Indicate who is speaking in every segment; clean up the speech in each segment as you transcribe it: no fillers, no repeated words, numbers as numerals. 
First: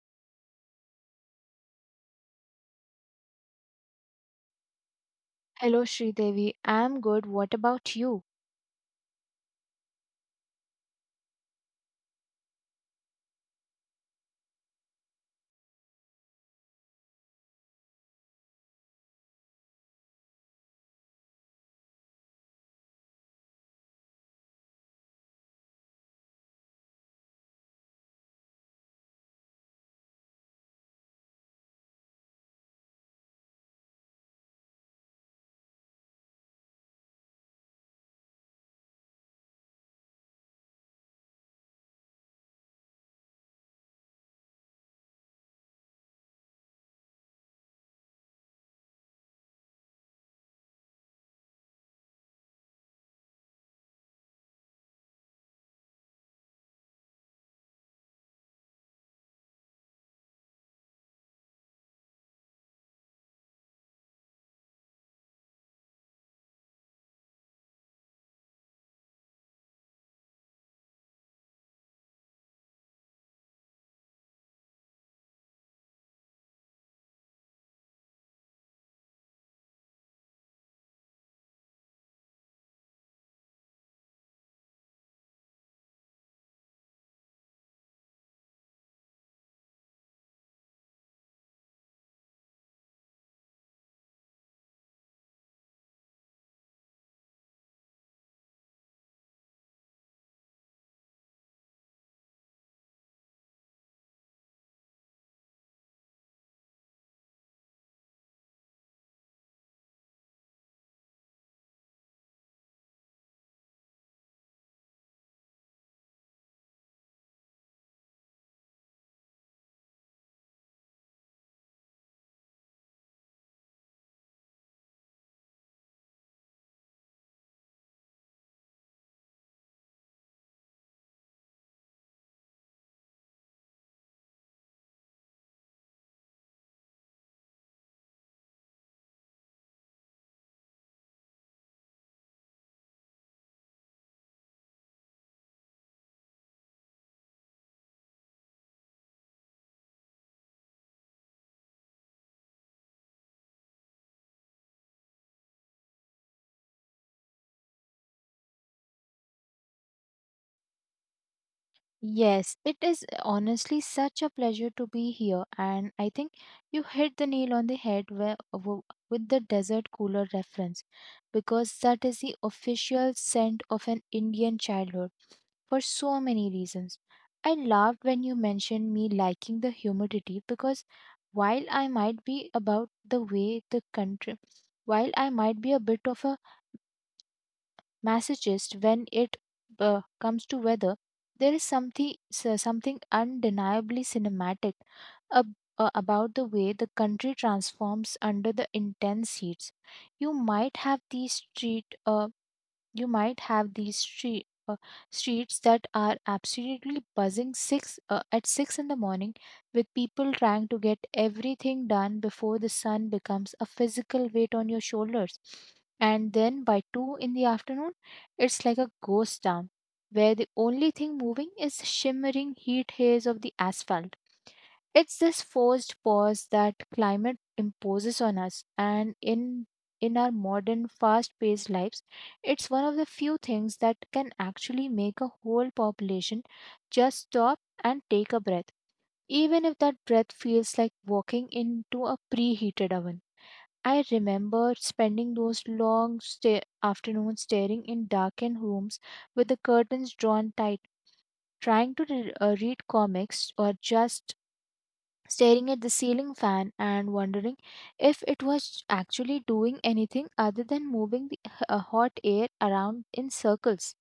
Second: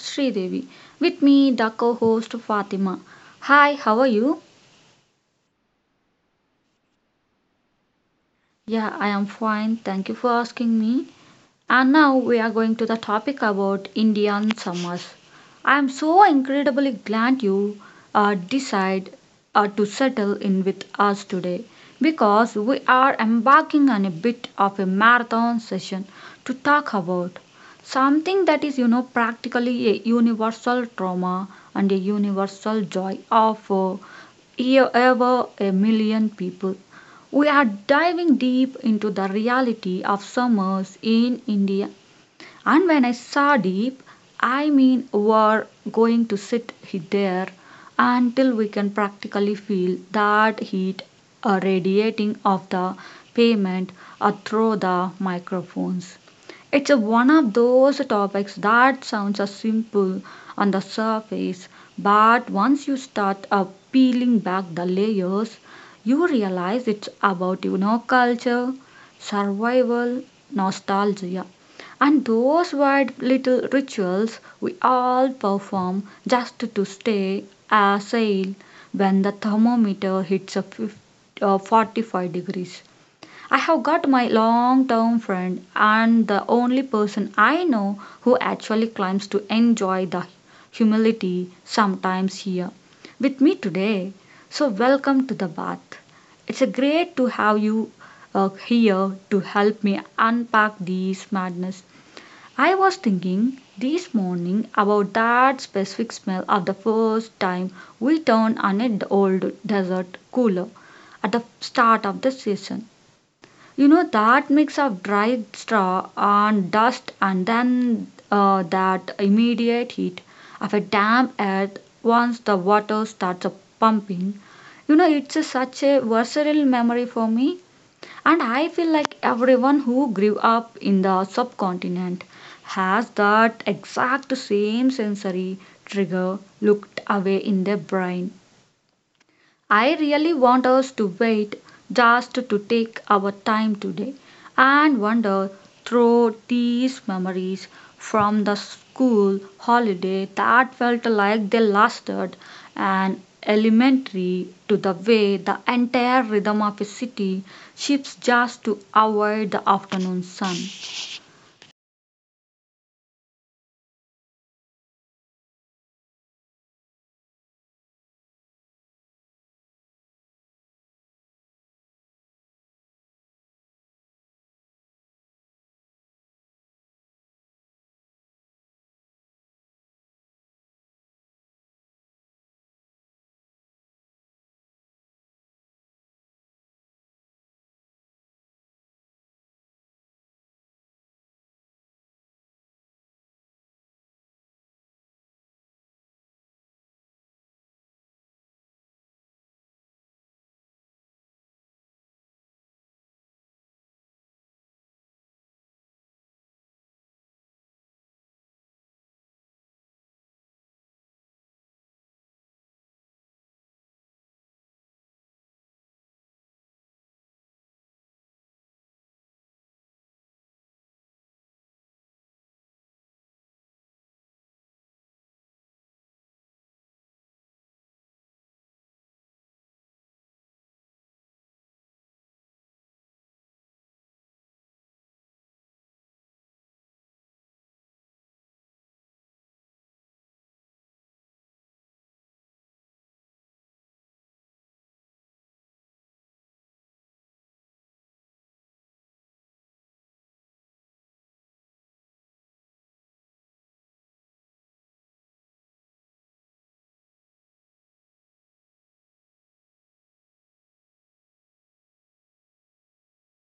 Speaker 1: Sri Devi. With me, the co-host Fatima. Hi, how are you?
Speaker 2: Hello, Sridevi. I'm good. What about you?
Speaker 1: Yeah, I am fine. Thank you for asking me. And now we are going to the topic about Indian summers. I am so incredibly glad you decide to settle in with us today because we are embarking on a bit of a marathon session to talk about something that is you know practically a universal trauma and a universal joy of over a million people we are diving deep into the reality of summers in India. And when I saw deep, I mean we're going to sit there until we can practically feel that heat radiating off the pavement through the microphones. It's a one of those topics that sounds simple on the surface, but once you start peeling back the layers, you realize it's about you know culture, survival, nostalgia, and those weird little rituals we all perform just to stay sane when the thermometer hits a 45 degrees. I have got my long term friend and the only person I know who actually climbs to enjoy the humility sometimes here with me today. So, welcome to the bath. It's a great to have you here to help me unpack these madness. I was thinking this morning about that specific smell of the first time we turned on an old desert cooler at the start of the season. You know that mix of dry straw and dust, and then that immediate heat of a damp earth once the water starts pumping. You know it's a, such a visceral memory for me. And I feel like everyone who grew up in the subcontinent has that exact same sensory trigger looked away in their brain. I really want us to wait just to take our time today and wander through these memories, from the school holiday that felt like they lasted an elementary, to the way the entire rhythm of a city shifts just to avoid the afternoon sun.
Speaker 2: Yes, it is honestly such a pleasure to be here, and I think you hit the nail on the head with the desert cooler reference, because that is the official scent of an Indian childhood for so many reasons. I laughed when you mentioned me liking the humidity because while I might be about the way the country, while I might be a bit of a Massachusetts, when it comes to weather, there is something undeniably cinematic about the way the country transforms under the intense heats. You might have these street uh, you might have these streets that are absolutely buzzing six at six in the morning, with people trying to get everything done before the sun becomes a physical weight on your shoulders. And then by 2 in the afternoon, it's like a ghost town, where the only thing moving is the shimmering heat haze of the asphalt. It's this forced pause that climate imposes on us, and in our modern fast-paced lives, it's one of the few things that can actually make a whole population just stop and take a breath, even if that breath feels like walking into a preheated oven. I remember spending those long afternoons staring in darkened rooms with the curtains drawn tight, trying to read comics or just staring at the ceiling fan and wondering if it was actually doing anything other than moving the hot air around in circles.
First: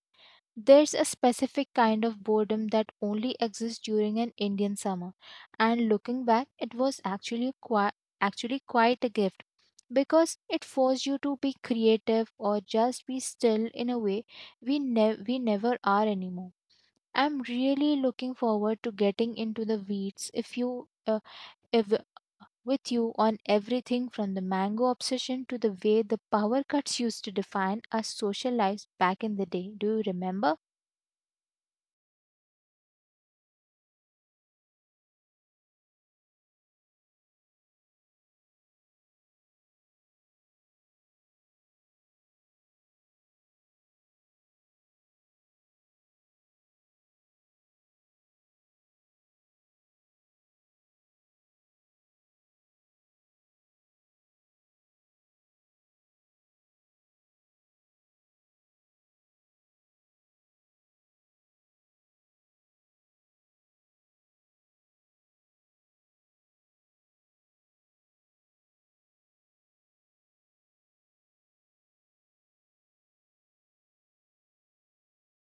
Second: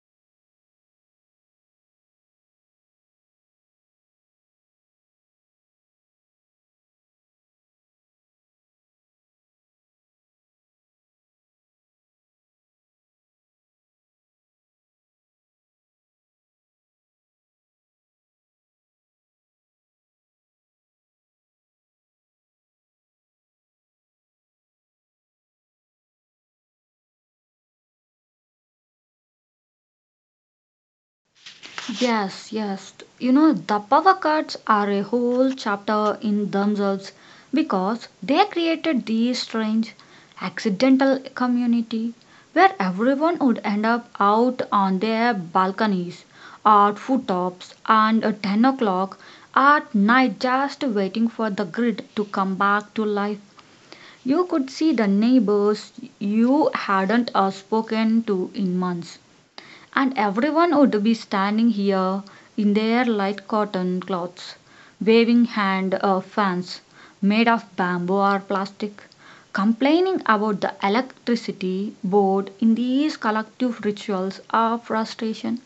Speaker 2: There's a specific kind of boredom that only exists during an Indian summer, and looking back, it was actually quite a gift because it forced you to be creative or just be still in a way we never are anymore. I'm really looking forward to getting into the weeds if you if with you on everything from the mango obsession to the way the power cuts used to define our social lives back in the day. Do you remember?
Speaker 1: Yes, yes. You know, the power cuts are a whole chapter in themselves because they created these strange accidental community where everyone would end up out on their balconies or foottops and at 10 o'clock at night just waiting for the grid to come back to life. You could see the neighbors you hadn't spoken to in months, and everyone would be standing here in their light cotton clothes, waving hand fans made of bamboo or plastic, complaining about the electricity board in these collective rituals of frustration.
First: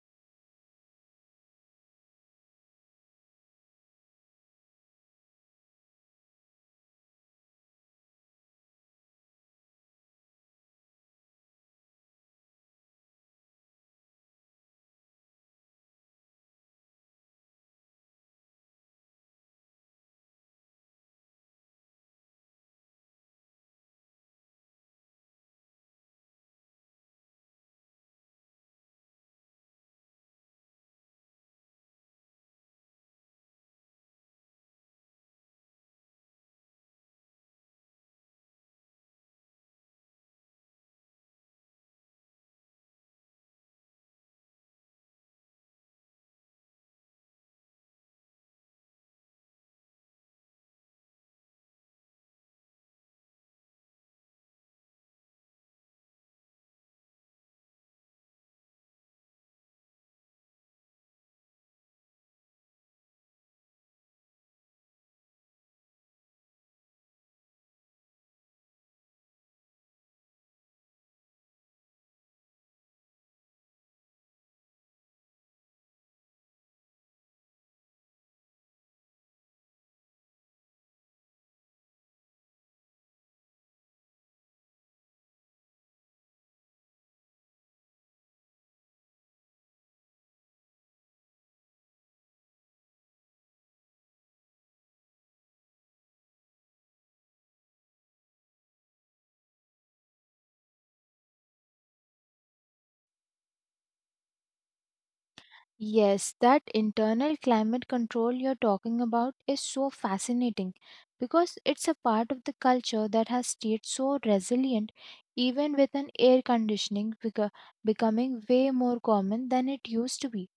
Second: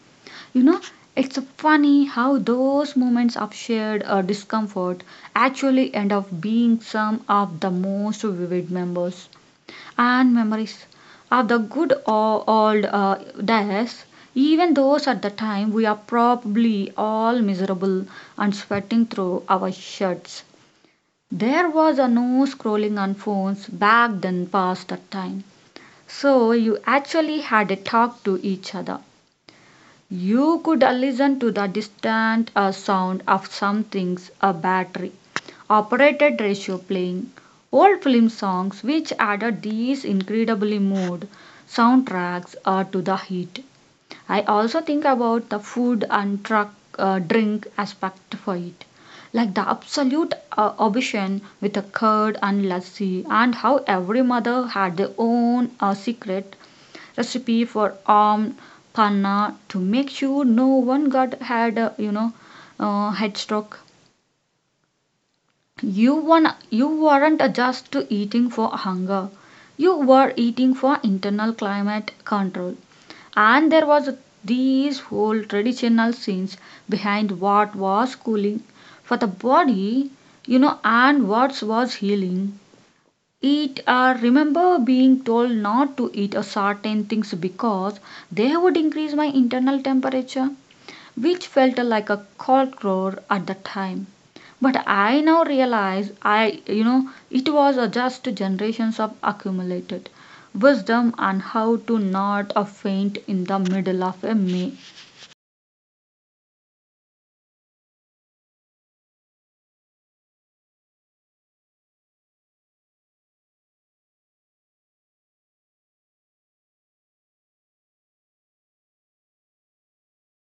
Speaker 1: You know, it's funny how those moments of shared discomfort actually end up being some of the most vivid memories and memories of the good old days. Even those at the time, we are probably all miserable and sweating through our shirts. There was a no scrolling on phones back then past that time. So you actually had a talk to each other. You could listen to the distant sound of something's a battery operated ratio playing old film songs, which added these incredibly mood soundtracks to the heat. I also think about the food and truck drink aspect for it. Like the absolute obsession with the curd and lassi, and how every mother had their own secret recipe for armed panna to make sure no one got had a, you know, head stroke. You won, you weren't just eating for hunger. You were eating for internal climate control. And there was these whole traditional scenes behind what was cooling for the body, you know, and what was healing eat, or remember being told not to eat a certain things because they would increase my internal temperature, which felt like a cold at the time, but I now realize I you know it was just generations of accumulated wisdom on how to not faint in the middle of a meal.
Speaker 2: Yes, that internal climate control you're talking about is so fascinating because it's a part of the culture that has stayed so resilient even with an air conditioning becoming way more common than it used to be.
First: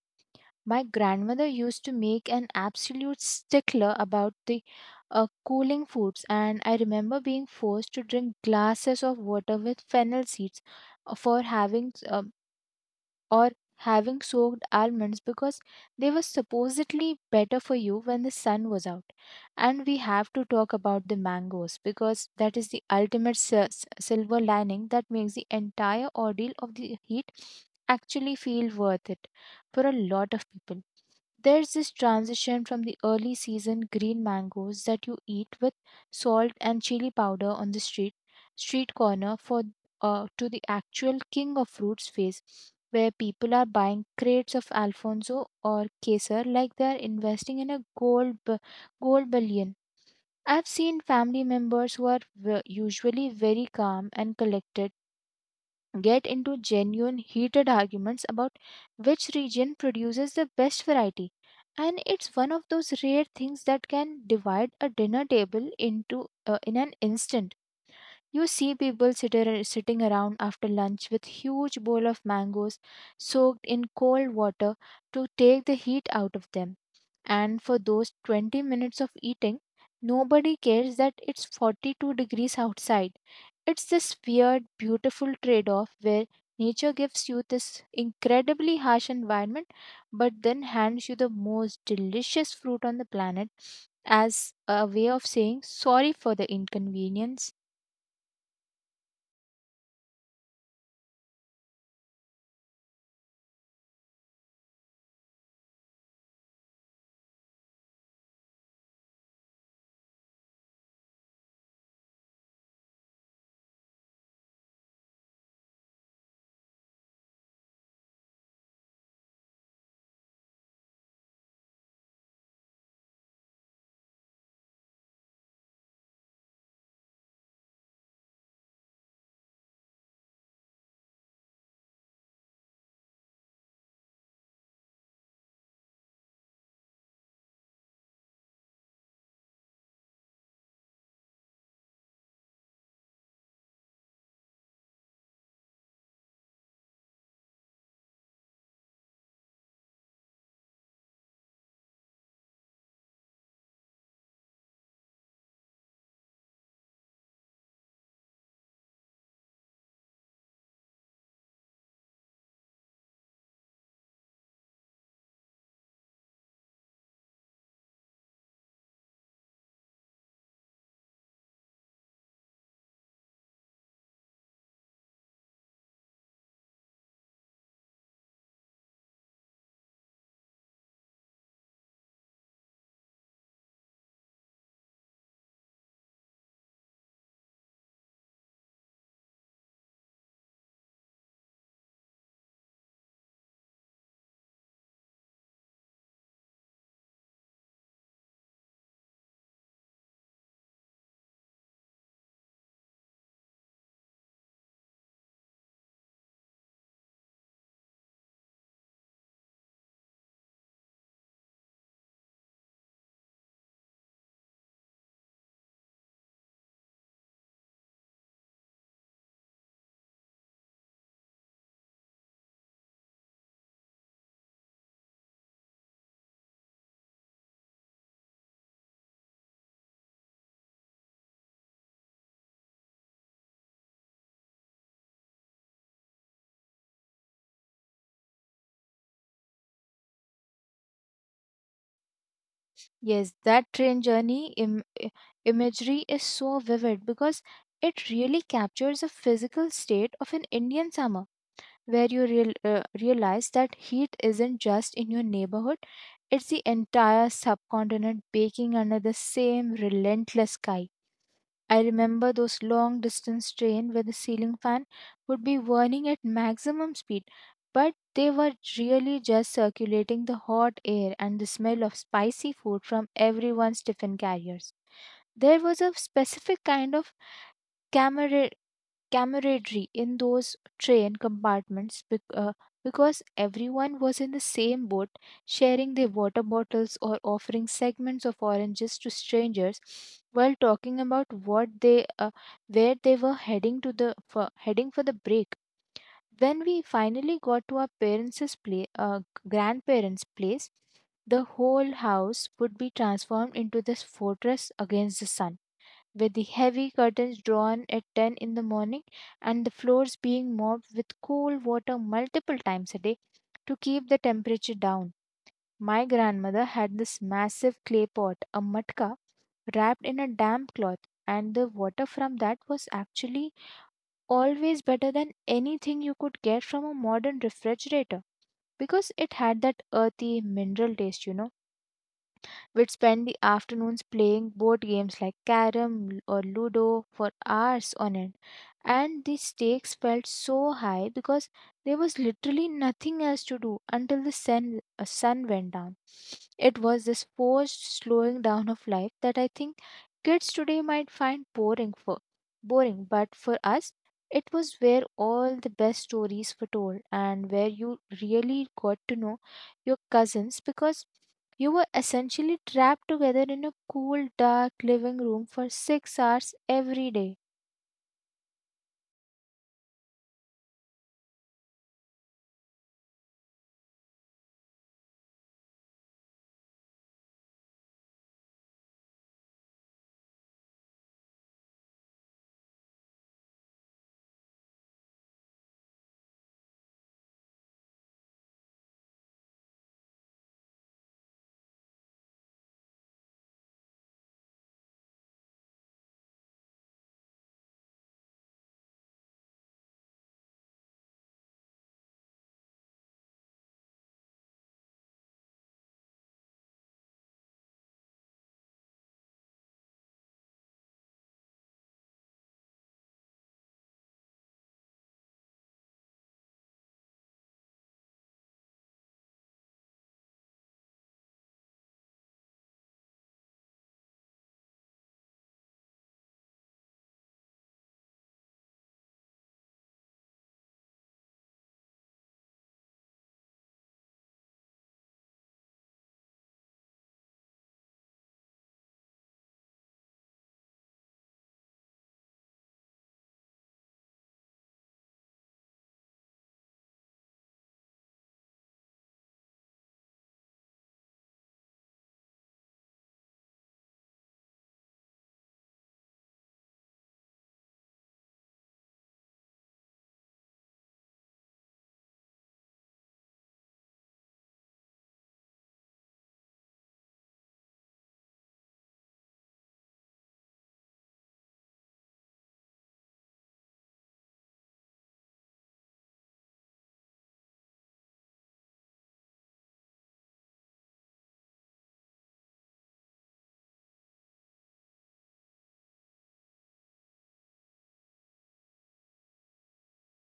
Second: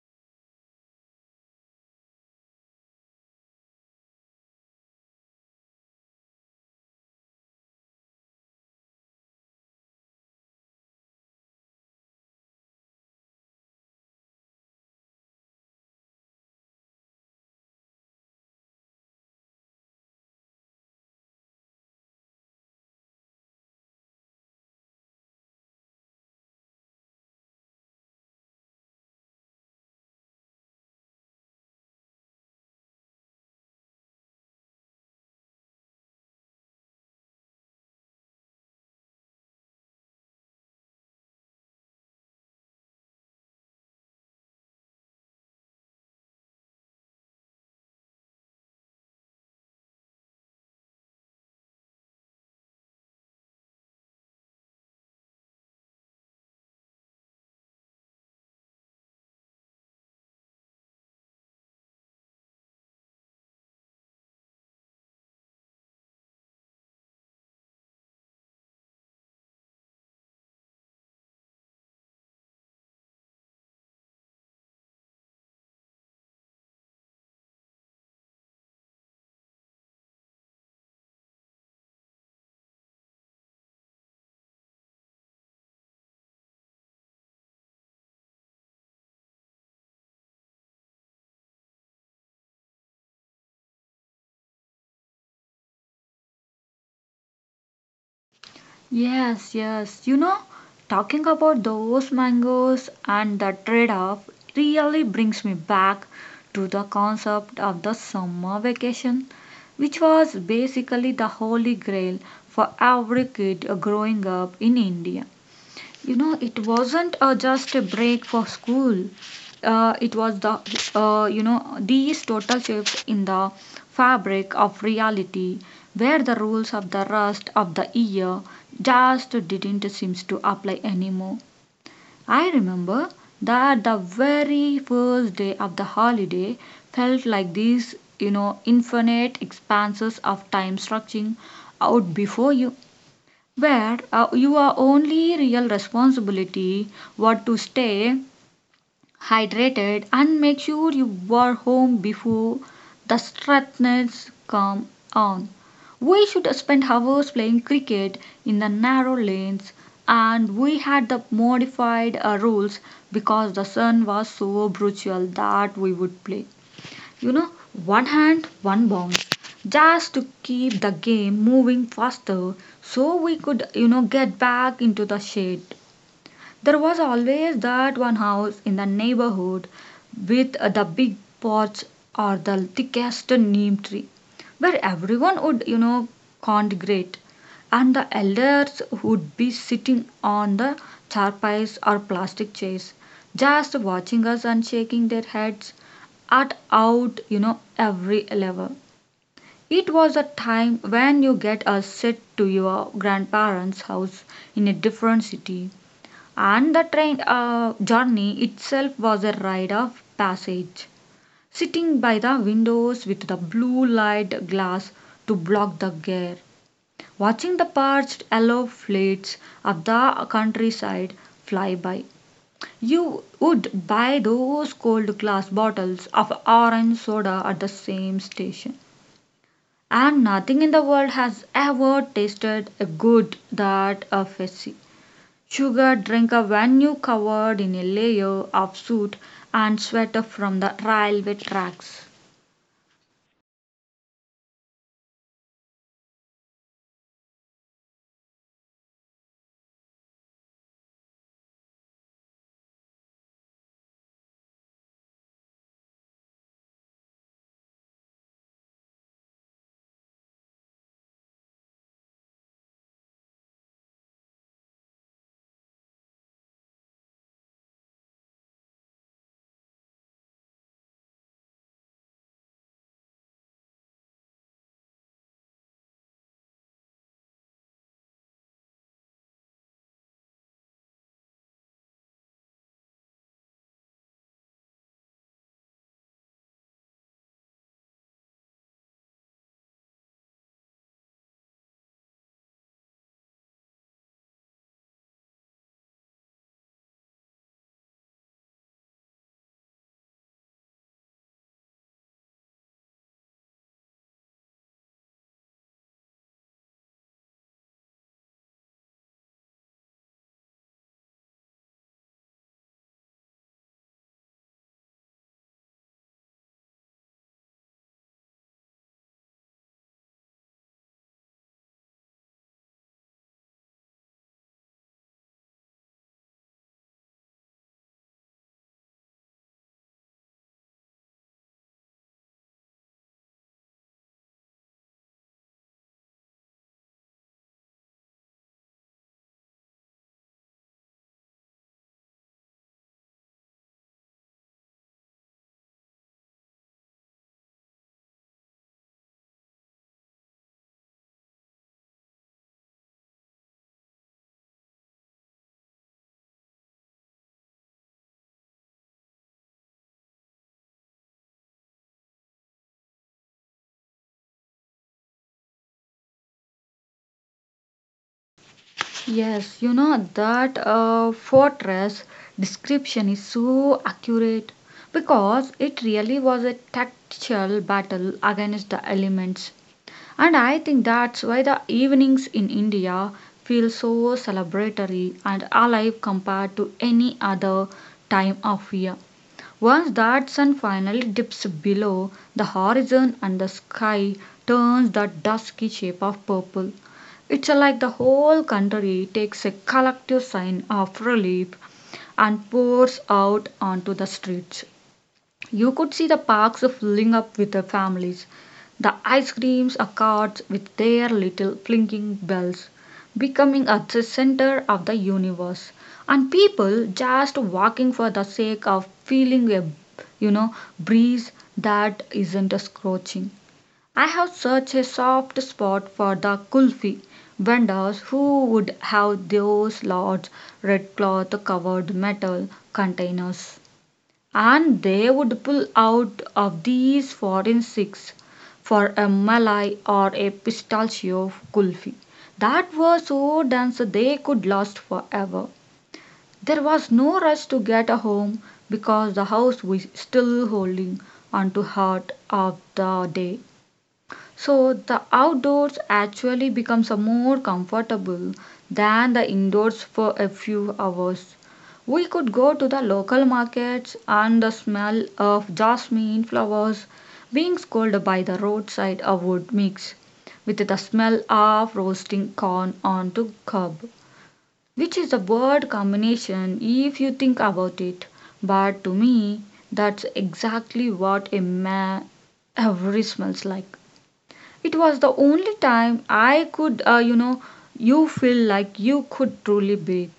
Speaker 2: My grandmother used to make an absolute stickler about the cooling foods, and I remember being forced to drink glasses of water with fennel seeds for or having soaked almonds because they were supposedly better for you when the sun was out. And we have to talk about the mangoes because that is the ultimate silver lining that makes the entire ordeal of the heat actually feel worth it for a lot of people. There's this transition from the early season green mangoes that you eat with salt and chili powder on the street corner, for to the actual king of fruits phase where people are buying crates of alfonso or Kesar like they're investing in a gold bullion. I've seen family members who are usually very calm and collected get into genuine heated arguments about which region produces the best variety, and it's one of those rare things that can divide a dinner table into in an instant. You see people sitting around after lunch with huge bowl of mangoes soaked in cold water to take the heat out of them, and for those 20 minutes of eating, nobody cares that it's 42 degrees outside. It's this weird, beautiful trade off where nature gives you this incredibly harsh environment, but then hands you the most delicious fruit on the planet as a way of saying sorry for the inconvenience.
Speaker 1: Yes, yes. You know, talking about those mangoes and the trade off really brings me back to the concept of the summer vacation, which was basically the holy grail for every kid growing up in India. You know, it wasn't just a break for school. It was the, you know, these total shifts in the fabric of reality, where the rules of the rest of the year just didn't seem to apply anymore. I remember that the very first day of the holiday felt like these, you know, infinite expanses of time stretching out before you, where your only real responsibility was to stay hydrated and make sure you were home before the strictness come on. We should spend hours playing cricket in the narrow lanes, and we had the modified rules because the sun was so brutal that we would play you know one hand one bounce just to keep the game moving faster so we could you know get back into the shade. There was always that one house in the neighborhood with the big porch or the thickest neem tree, where everyone would, you know, congregate, and the elders would be sitting on the charpais or plastic chairs, just watching us and shaking their heads at out, you know, every level. It was a time when you get a set to your grandparents' house in a different city, and the train journey itself was a rite of passage. Sitting by the windows with the blue light glass to block the glare, watching the parched yellow fleets of the countryside fly by, you would buy those cold glass bottles of orange soda at the same station. And nothing in the world has ever tasted a good that of a sea. Sugar drinker when you covered in a layer of soot and sweat from the railway tracks.
Speaker 2: Yes, that train journey imagery is so vivid because it really captures the physical state of an Indian summer, where you realize that heat isn't just in your neighborhood, it's the entire subcontinent baking under the same relentless sky. I remember those long distance trains where the ceiling fan would be whirling at maximum speed, but they were really just circulating the hot air and the smell of spicy food from everyone's tiffin carriers. There was a specific kind of camaraderie camaraderie in those train compartments because everyone was in the same boat, sharing their water bottles or offering segments of oranges to strangers while talking about what they where they were heading heading for the break. When we finally got to our grandparents' place, the whole house would be transformed into this fortress against the sun with the heavy curtains drawn at 10 in the morning and the floors being mopped with cool water multiple times a day to keep the temperature down. My grandmother had this massive clay pot, a matka, wrapped in a damp cloth, and the water from that was actually always better than anything you could get from a modern refrigerator because it had that earthy mineral taste, you know. We'd spend the afternoons playing board games like Carrom or Ludo for hours on end. And the stakes felt so high because there was literally nothing else to do until the sun went down. It was this forced slowing down of life that I think kids today might find boring, but for us it was where all the best stories were told and where you really got to know your cousins because you were essentially trapped together in a cool, dark living room for 6 hours every day.
Speaker 1: Yes, you know that fortress description is so accurate because it really was a tactical battle against the elements. And I think that's why the evenings in India feel so celebratory and alive compared to any other time of year. Once that sun finally dips below the horizon and the sky turns that dusky shape of purple, it's like the whole country takes a collective sign of relief and pours out onto the streets. You could see the parks filling up with the families. The ice creams are carts with their little blinking bells, becoming at the center of the universe. And people just walking for the sake of feeling a, you know, breeze that isn't a scorching. I have such a soft spot for the kulfi vendors who would have those large red cloth covered metal containers. And they would pull out of these forensics for a malai or a pistachio kulfi that were so dense they could last forever. There was no rush to get a home because the house was still holding on to heart of the day. So the outdoors actually becomes a more comfortable than the indoors for a few hours. We could go to the local markets and the smell of jasmine flowers being scolded by the roadside of wood mix with the smell of roasting corn onto cob, which is a word combination if you think about it. But to me, that's exactly what a man every smells like. It was the only time I could, you know, you feel like you could truly breathe.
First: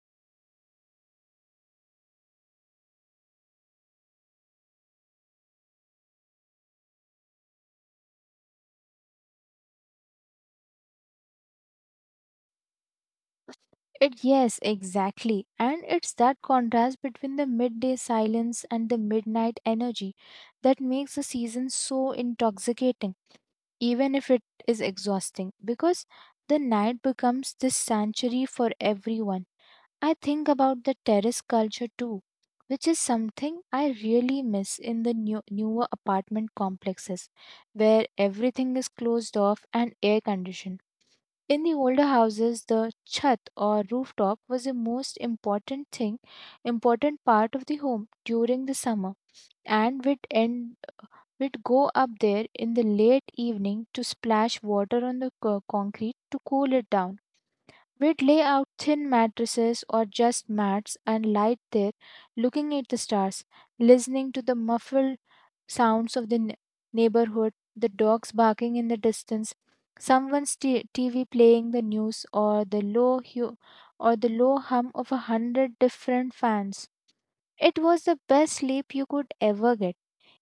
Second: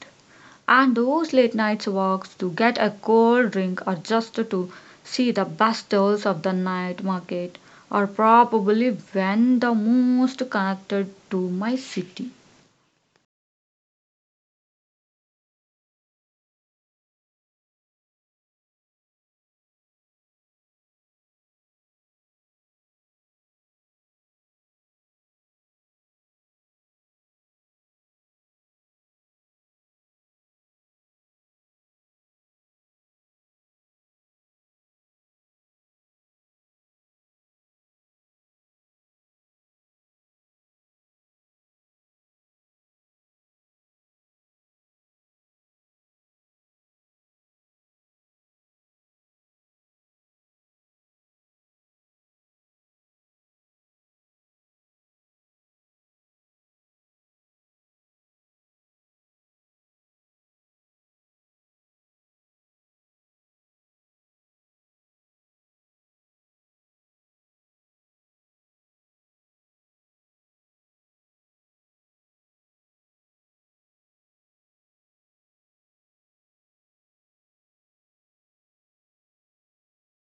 Speaker 1: And those late nights walks to get a cold drink or just to see the best stalls of the night market are probably when the most connected to my city.
Speaker 2: It, yes, exactly. And it's that contrast between the midday silence and the midnight energy that makes the season so intoxicating, even if it is exhausting, because the night becomes this sanctuary for everyone. I think about the terrace culture too, which is something I really miss in the newer apartment complexes where everything is closed off and air conditioned. In the older houses, the chat or rooftop was the important part of the home during the summer, and we'd go up there in the late evening to splash water on the concrete to cool it down. We'd lay out thin mattresses or just mats and lie there looking at the stars, listening to the muffled sounds of the neighborhood, the dogs barking in the distance, someone's TV playing the news, or the low hum of a hundred different fans. It was the best sleep you could ever get,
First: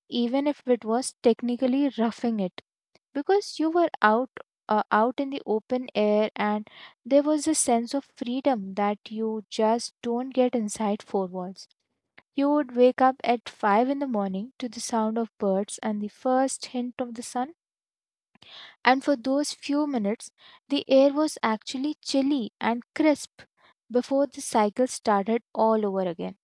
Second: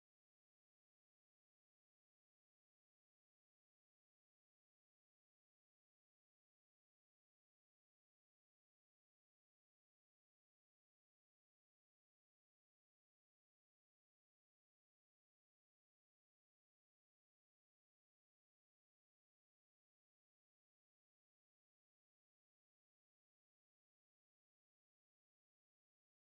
Speaker 2: even if it was technically roughing it because you were out in the open air, and there was a sense of freedom that you just don't get inside four walls. You would wake up at 5 in the morning to the sound of birds and the first hint of the sun, and for those few minutes the air was actually chilly and crisp before the cycle started all over again.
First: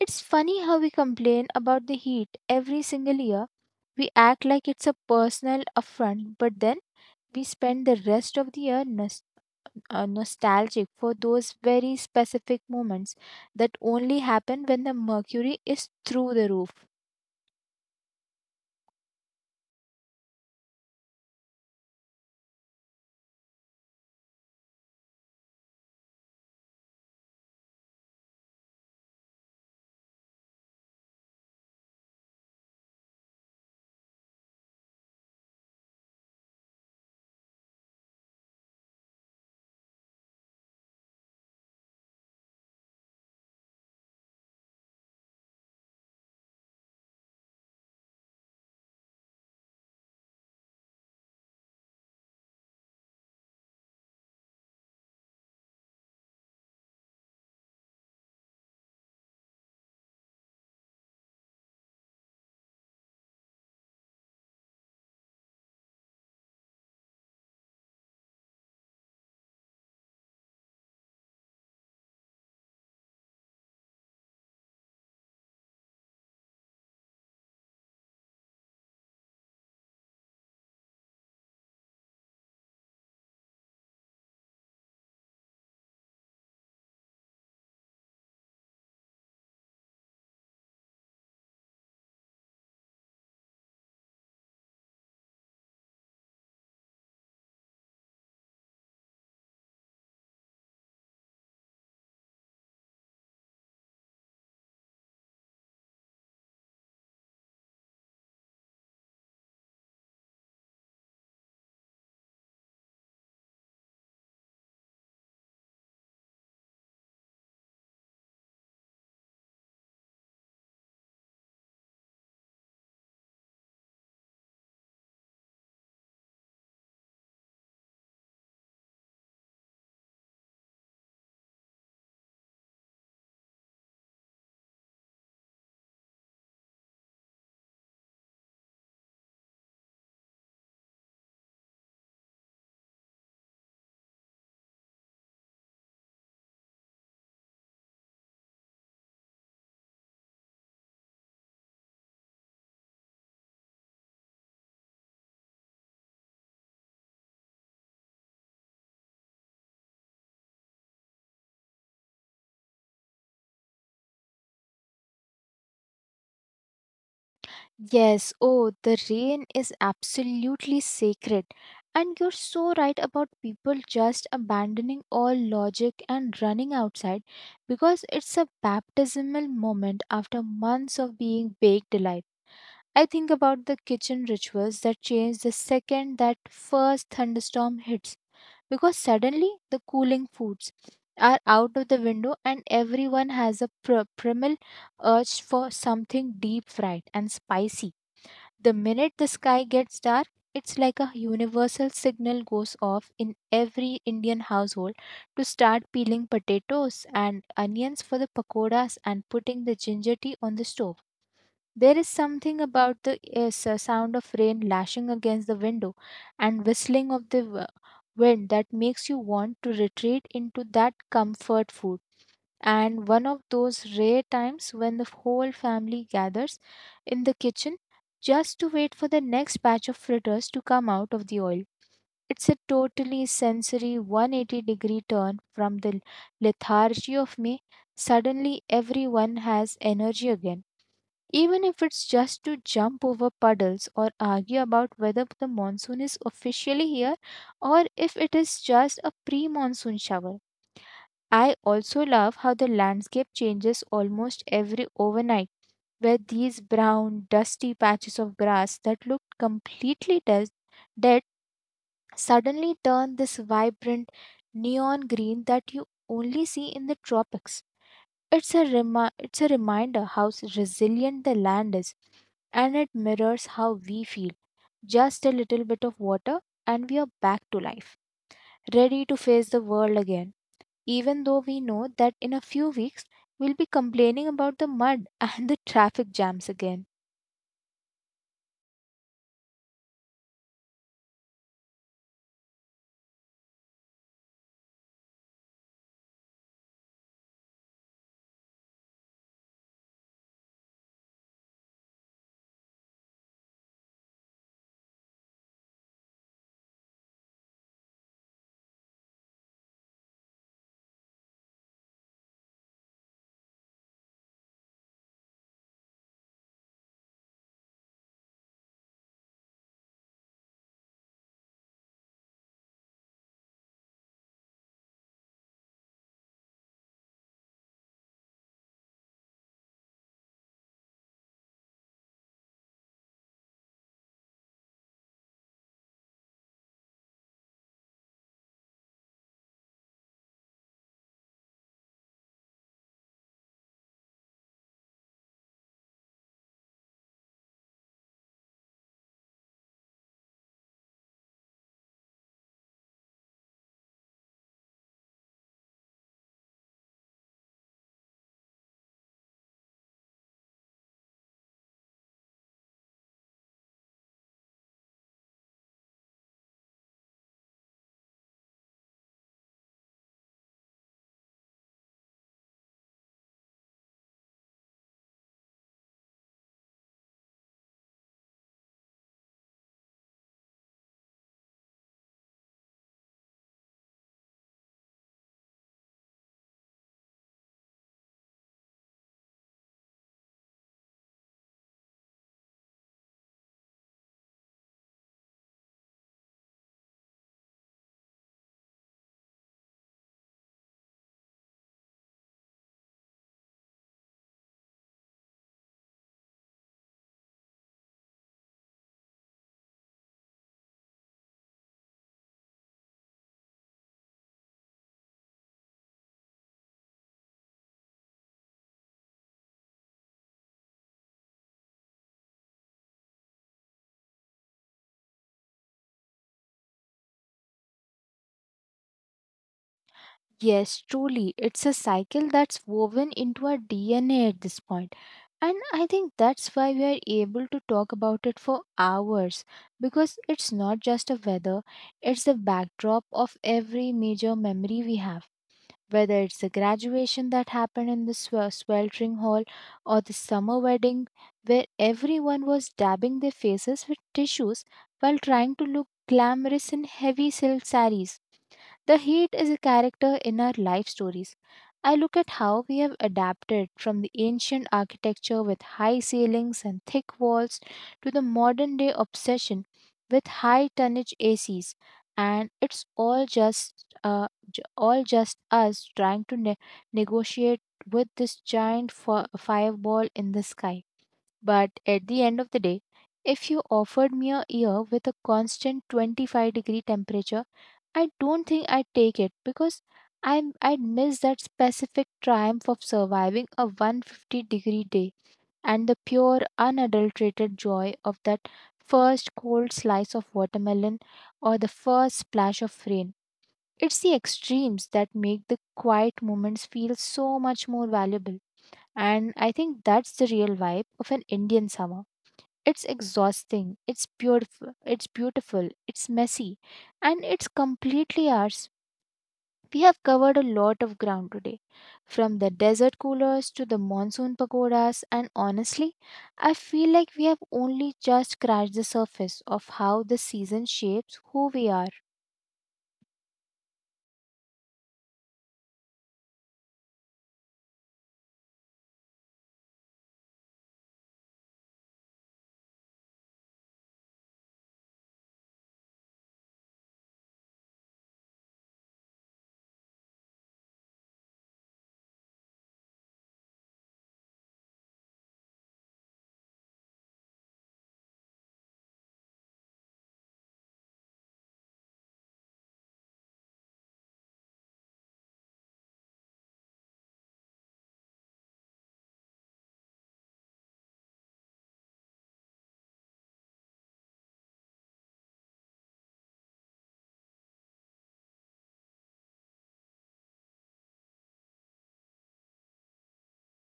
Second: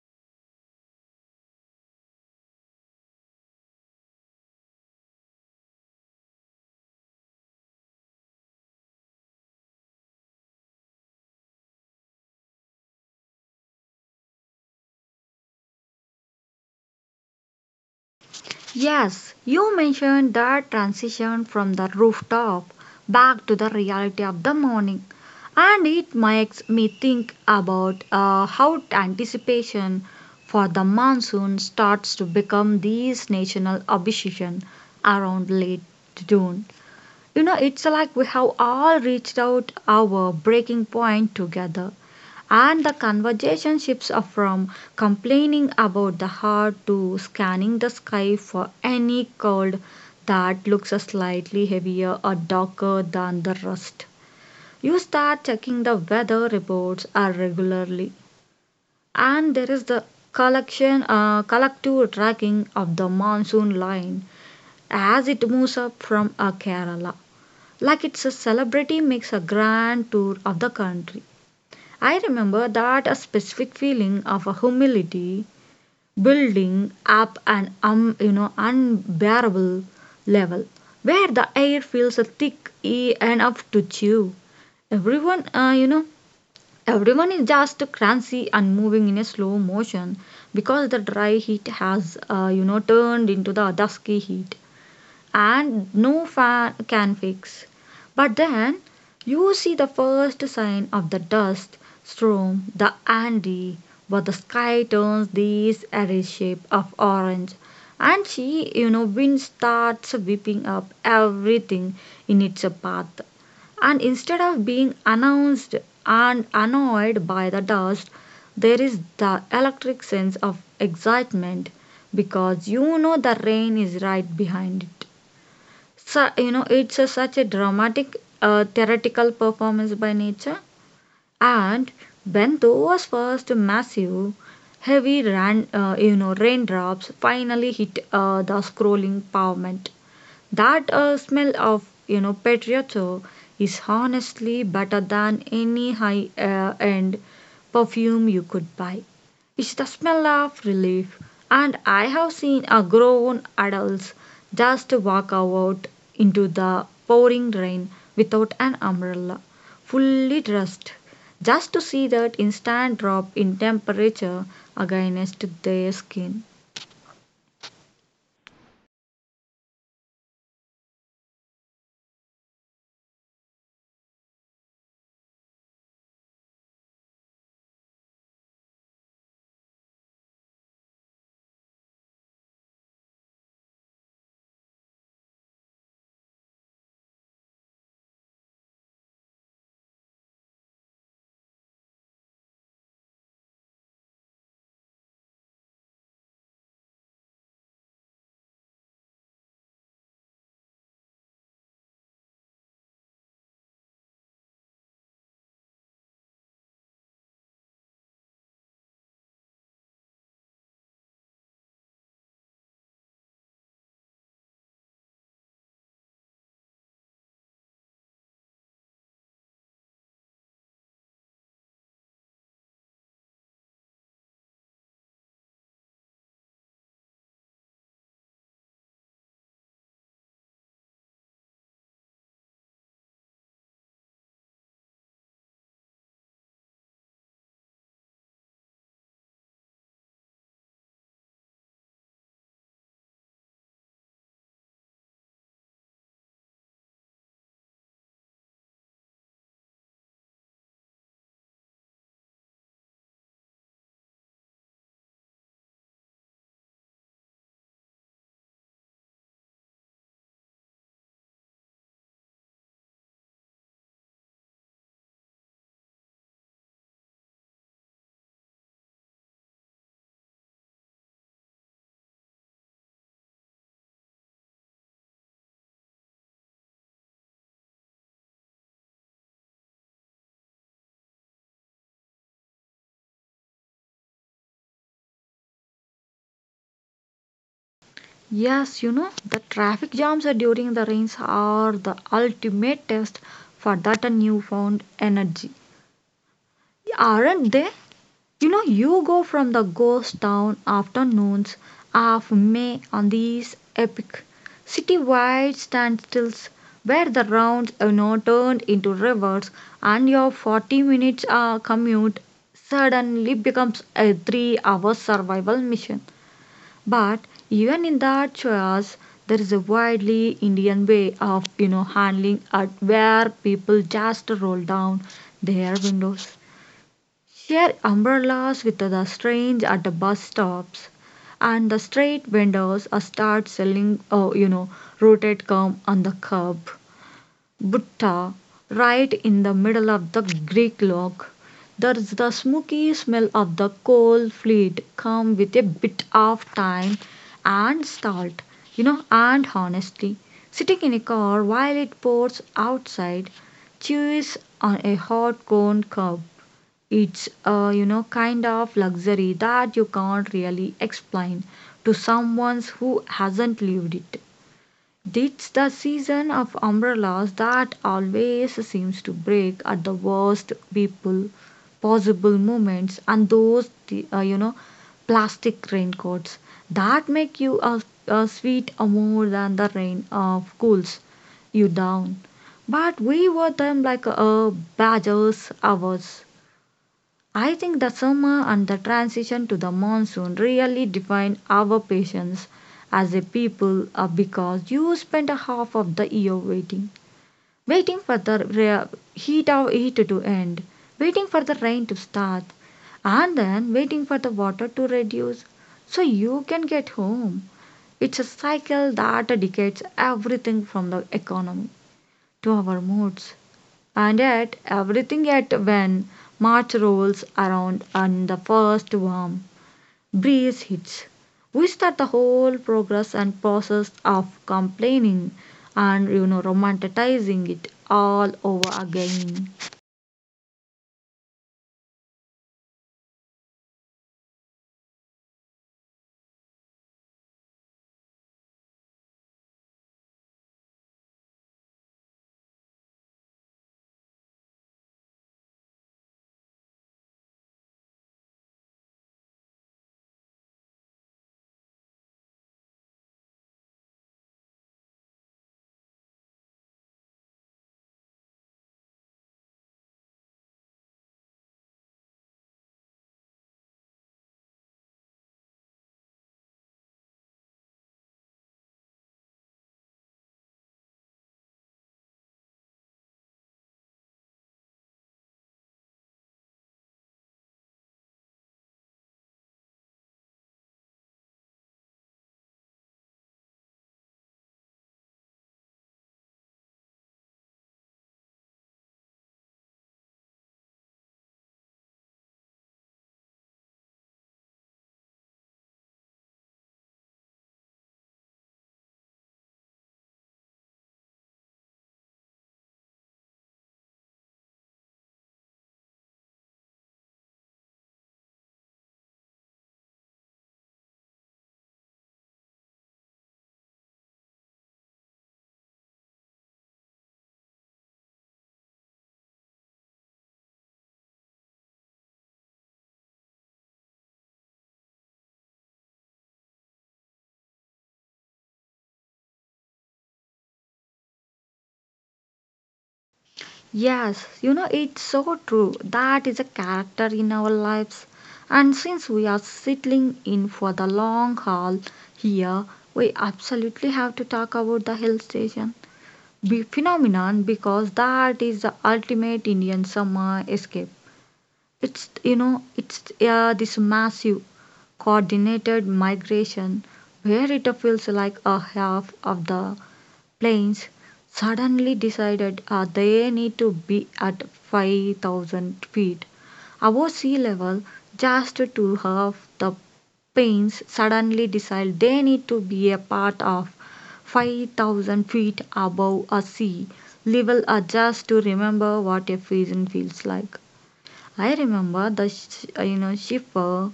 Speaker 2: It's funny how we complain about the heat every single year. We act like it's a personal affront, but then we spend the rest of the year nostalgic for those very specific moments that only happen when the mercury is through the roof.
Speaker 1: Yes, you mentioned that transition from the rooftop back to the reality of the morning, and it makes me think about how anticipation for the monsoon starts to become this national obsession around late June. You know it's like we have all reached out our breaking point together, and the conversation shifts are from complaining about the heart to scanning the sky for any cold that looks slightly heavier or darker than the rest. You start checking the weather reports regularly, and there is the collection collective tracking of the monsoon line as it moves up from Kerala, like it's a celebrity makes a grand tour of the country. I remember that a specific feeling of a humility building up an you know unbearable level, where the air feels thick enough to chew. Everyone, you know, everyone is just cranky and moving in a slow motion because the dry heat has, you know, turned into the dusky heat and no fan can fix. But then you see the first sign of the dust storm, the Andy, where the sky turns this eerie shape of orange, and she, you know, wind starts whipping up everything in its path. And instead of being announced and annoyed by the dust, there is the electric sense of excitement because you know the rain is right behind it. It's such a dramatic, theatrical performance by nature. And when those first massive, heavy raindrops finally hit the scrolling pavement, that smell of Patriotto is honestly better than any high end perfume you could buy. It's the smell of relief, and I have seen a grown adults just walk out into the pouring rain without an umbrella, fully dressed, just to see that instant drop in temperature against their skin.
Speaker 2: Yes, oh, the rain is absolutely sacred. And you're so right about people just abandoning all logic and running outside because it's a baptismal moment after months of being baked alive. I think about the kitchen rituals that change the second that first thunderstorm hits because suddenly the cooling foods are out of the window, and everyone has a primal urge for something deep fried and spicy. The minute the sky gets dark, it's like a universal signal goes off in every Indian household to start peeling potatoes and onions for the pakoras and putting the ginger tea on the stove. There is something about the sound of rain lashing against the window and whistling of the wind that makes you want to retreat into that comfort food, and one of those rare times when the whole family gathers in the kitchen just to wait for the next batch of fritters to come out of the oil. It's a totally sensory 180 degree turn from the lethargy of May. Suddenly, everyone has energy again, even if it's just to jump over puddles or argue about whether the monsoon is officially here or if it is just a pre monsoon shower. I also love how the landscape changes almost every overnight, where these brown, dusty patches of grass that looked dead suddenly turn this vibrant neon green that you only see in the tropics. It's a reminder how resilient the land is, and it mirrors how we feel. Just a little bit of water, and we are back to life, ready to face the world again even though we know that in a few weeks we'll be complaining about the mud and the traffic jams again.
Speaker 1: Yes, the traffic jams during the rains are the ultimate test for that newfound energy. Aren't they? You know, you go from the ghost town afternoons of May on these epic city-wide standstills where the rounds are now turned into rivers and your 40 minutes commute suddenly becomes a 3-hour survival mission. But even in that chaos, there is a widely Indian way of handling it where people just roll down their windows, share umbrellas with the strange at the bus stops, and the street vendors start selling roasted corn on the curb. Butta, right in the middle of the Greek log. There's the smoky smell of the coal fleet come with a bit of time and salt, and honestly, sitting in a car while it pours outside, chews on a hot cone curb. It's a kind of luxury that you can't really explain to someone who hasn't lived it. It's the season of umbrellas that always seems to break at the worst people possible moments and those plastic raincoats that make you a sweat more than the rain cools you down. But we wore them like badgers ours. I think the summer and the transition to the monsoon really define our patience as a people because you spend a half of the year waiting. Waiting for the heat of heat to end, waiting for the rain to start, and then waiting for the water to reduce so you can get home. It's a cycle that dictates everything from the economy to our moods and yet when March rolls around and the first warm breeze hits, we start the whole progress and process of complaining and romanticizing it all over again.
Speaker 2: Yes, truly, it's a cycle that's woven into our DNA at this point. And I think that's why we are able to talk about it for hours, because it's not just a weather, it's the backdrop of every major memory we have. Whether it's the graduation that happened in the sweltering hall, or the summer wedding where everyone was dabbing their faces with tissues while trying to look glamorous in heavy silk saris. The heat is a character in our life stories. I look at how we have adapted from the ancient architecture with high ceilings and thick walls to the modern day obsession with high tonnage ACs, and it's all just us trying to negotiate with this giant fireball in the sky. But at the end of the day, if you offered me a year with a constant 25-degree temperature, I don't think I'd take it, because I'd miss that specific triumph of surviving a 150-degree day and the pure, unadulterated joy of that first cold slice of watermelon or the first splash of rain. It's the extremes that make the quiet moments feel so much more valuable. And I think that's the real vibe of an Indian summer. It's exhausting, it's beautiful, it's beautiful, it's messy, and it's completely ours. We have covered a lot of ground today, from the desert coolers to the monsoon pagodas, and honestly, I feel like we have only just scratched the surface of how the season shapes who we are.
Speaker 1: Yes, it's so true. That is a character in our lives. And since we are settling in for the long haul here, we absolutely have to talk about the hill station be phenomenon because that is the ultimate Indian summer escape. It's you know it's this massive coordinated migration where it feels like a half of the planes suddenly decided they need to be at 5,000 feet above sea level just to have the planes suddenly decide they need to be a part of 5,000 feet above a sea level just to remember what a prison feels like. I remember the sh- you know ship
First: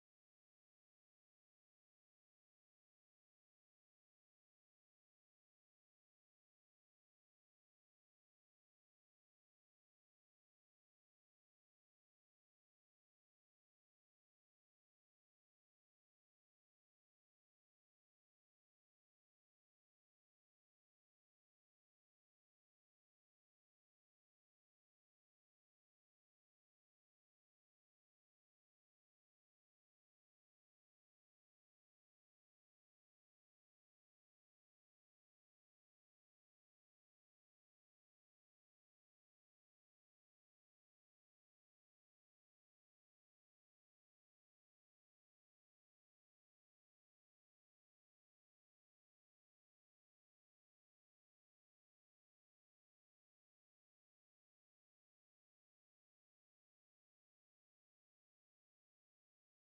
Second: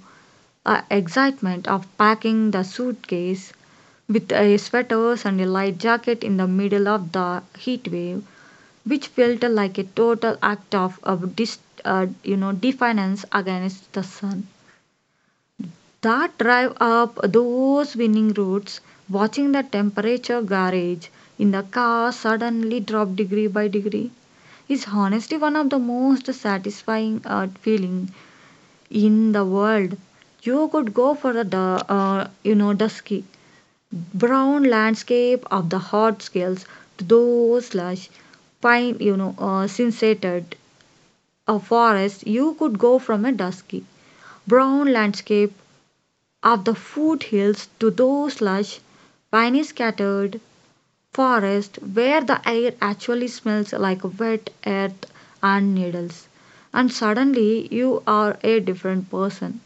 Speaker 1: the excitement of packing the suitcase with a sweaters and a light jacket in the middle of the heat wave, which felt like a total act of dis, defiance against the sun. That drive up those winning routes, watching the temperature gauge in the car suddenly drop degree by degree, is honestly one of the most satisfying feeling in the world. You could go for the you know dusky brown landscape of the hot scales to those slash pine you know synceted a forest. You could go from a dusky brown landscape of the foothills to those slash piney scattered forest where the air actually smells like wet earth and needles and suddenly you are a different person.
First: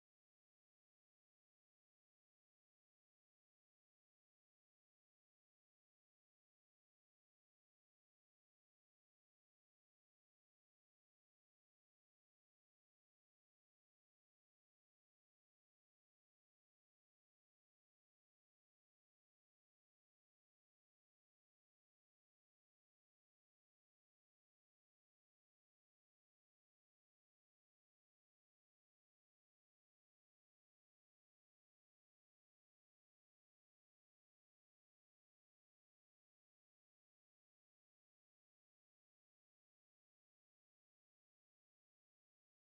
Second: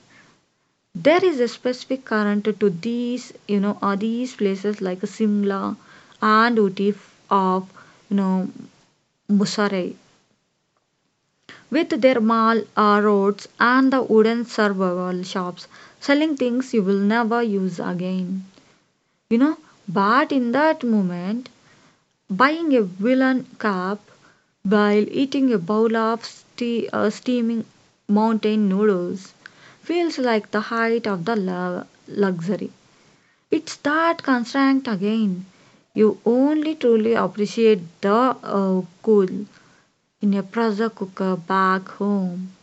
Speaker 1: There is a specific current to these you know or these places like Simla and Uti of you know Musarai with their mall roads and the wooden survival shops selling things you will never use again you know but in that moment buying a woolen cup while eating a bowl of steaming mountain noodles feels like the height of the luxury. It's that constraint again. You only truly appreciate the cool in a pressure cooker back home.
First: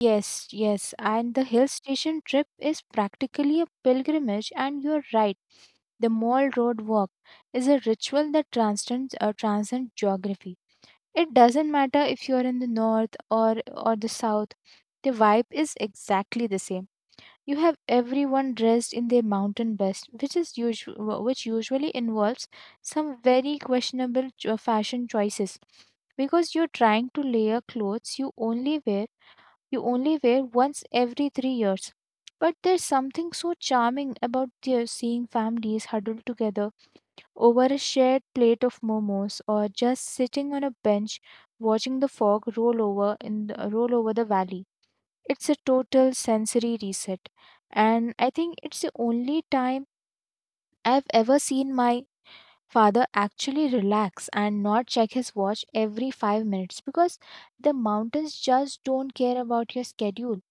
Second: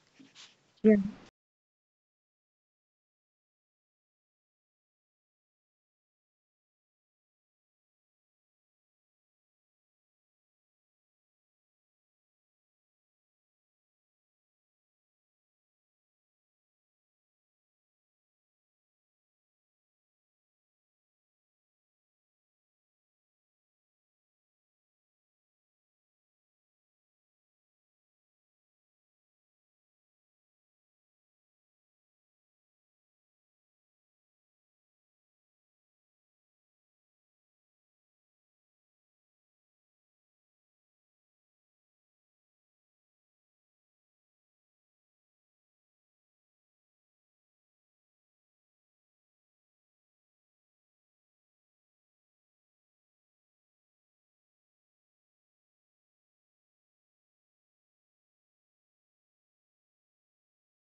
Speaker 2: Yes, yes,
Speaker 1: Yeah.
Speaker 2: and the hill station trip is practically a pilgrimage, and you're right. The mall road walk is a ritual that transcends geography. It doesn't matter if you're in the north or the south. The vibe is exactly the same. You have everyone dressed in their mountain best, which which usually involves some very questionable fashion choices, because you're trying to layer clothes you only wear once every 3 years. But there's something so charming about their seeing families huddled together over a shared plate of momos, or just sitting on a bench watching the fog roll over the valley. It's a total sensory reset, and I think it's the only time I've ever seen my father actually relax and not check his watch every 5 minutes, because the mountains just don't care about your schedule.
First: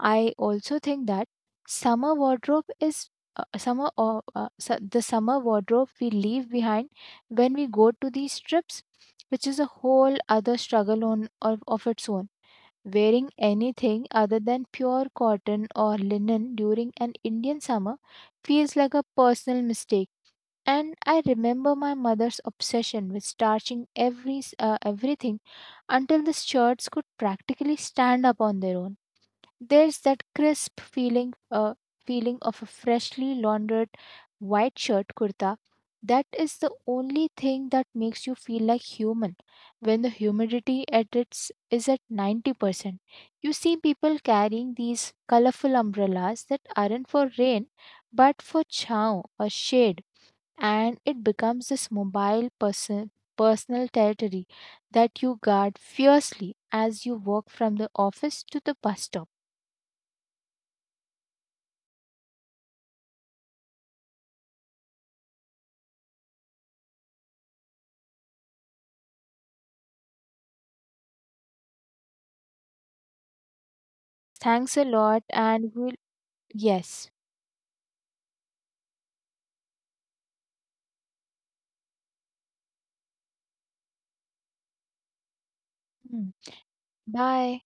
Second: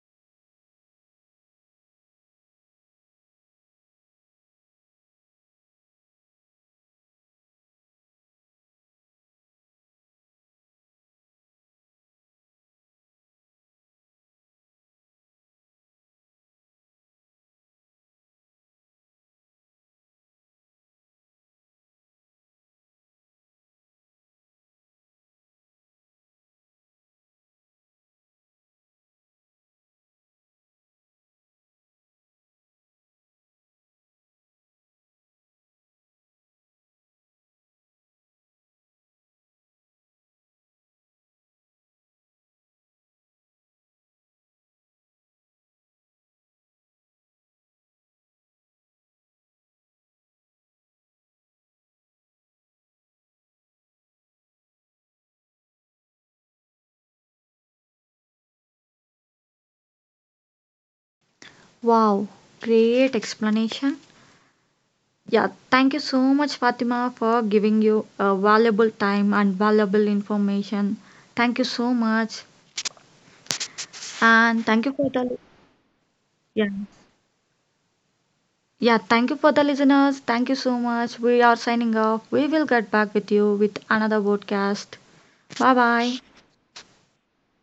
Speaker 2: I also think that summer wardrobe is summer or su- the summer wardrobe we leave behind when we go to these trips, which is a whole other struggle of its own. Wearing anything other than pure cotton or linen during an Indian summer feels like a personal mistake. And I remember my mother's obsession with starching everything until the shirts could practically stand up on their own. There's that crisp feeling of a freshly laundered white shirt kurta. That is the only thing that makes you feel like human. When the humidity at its is at 90%, you see people carrying these colorful umbrellas that aren't for rain but for chow or shade, and it becomes this mobile person personal territory that you guard fiercely as you walk from the office to the bus stop.
Speaker 1: Wow, great explanation. Yeah, thank you so much, Fatima, for giving you valuable time and valuable information. Thank you so much, and
Speaker 2: Thanks a
Speaker 1: thank you for
Speaker 2: lot,
Speaker 1: the
Speaker 2: and
Speaker 1: yeah.
Speaker 2: yes.
Speaker 1: Yeah, thank you for the listeners. Thank you so much. We are signing off. We will get back with you with another podcast. Bye bye.
Speaker 2: Mm. Bye.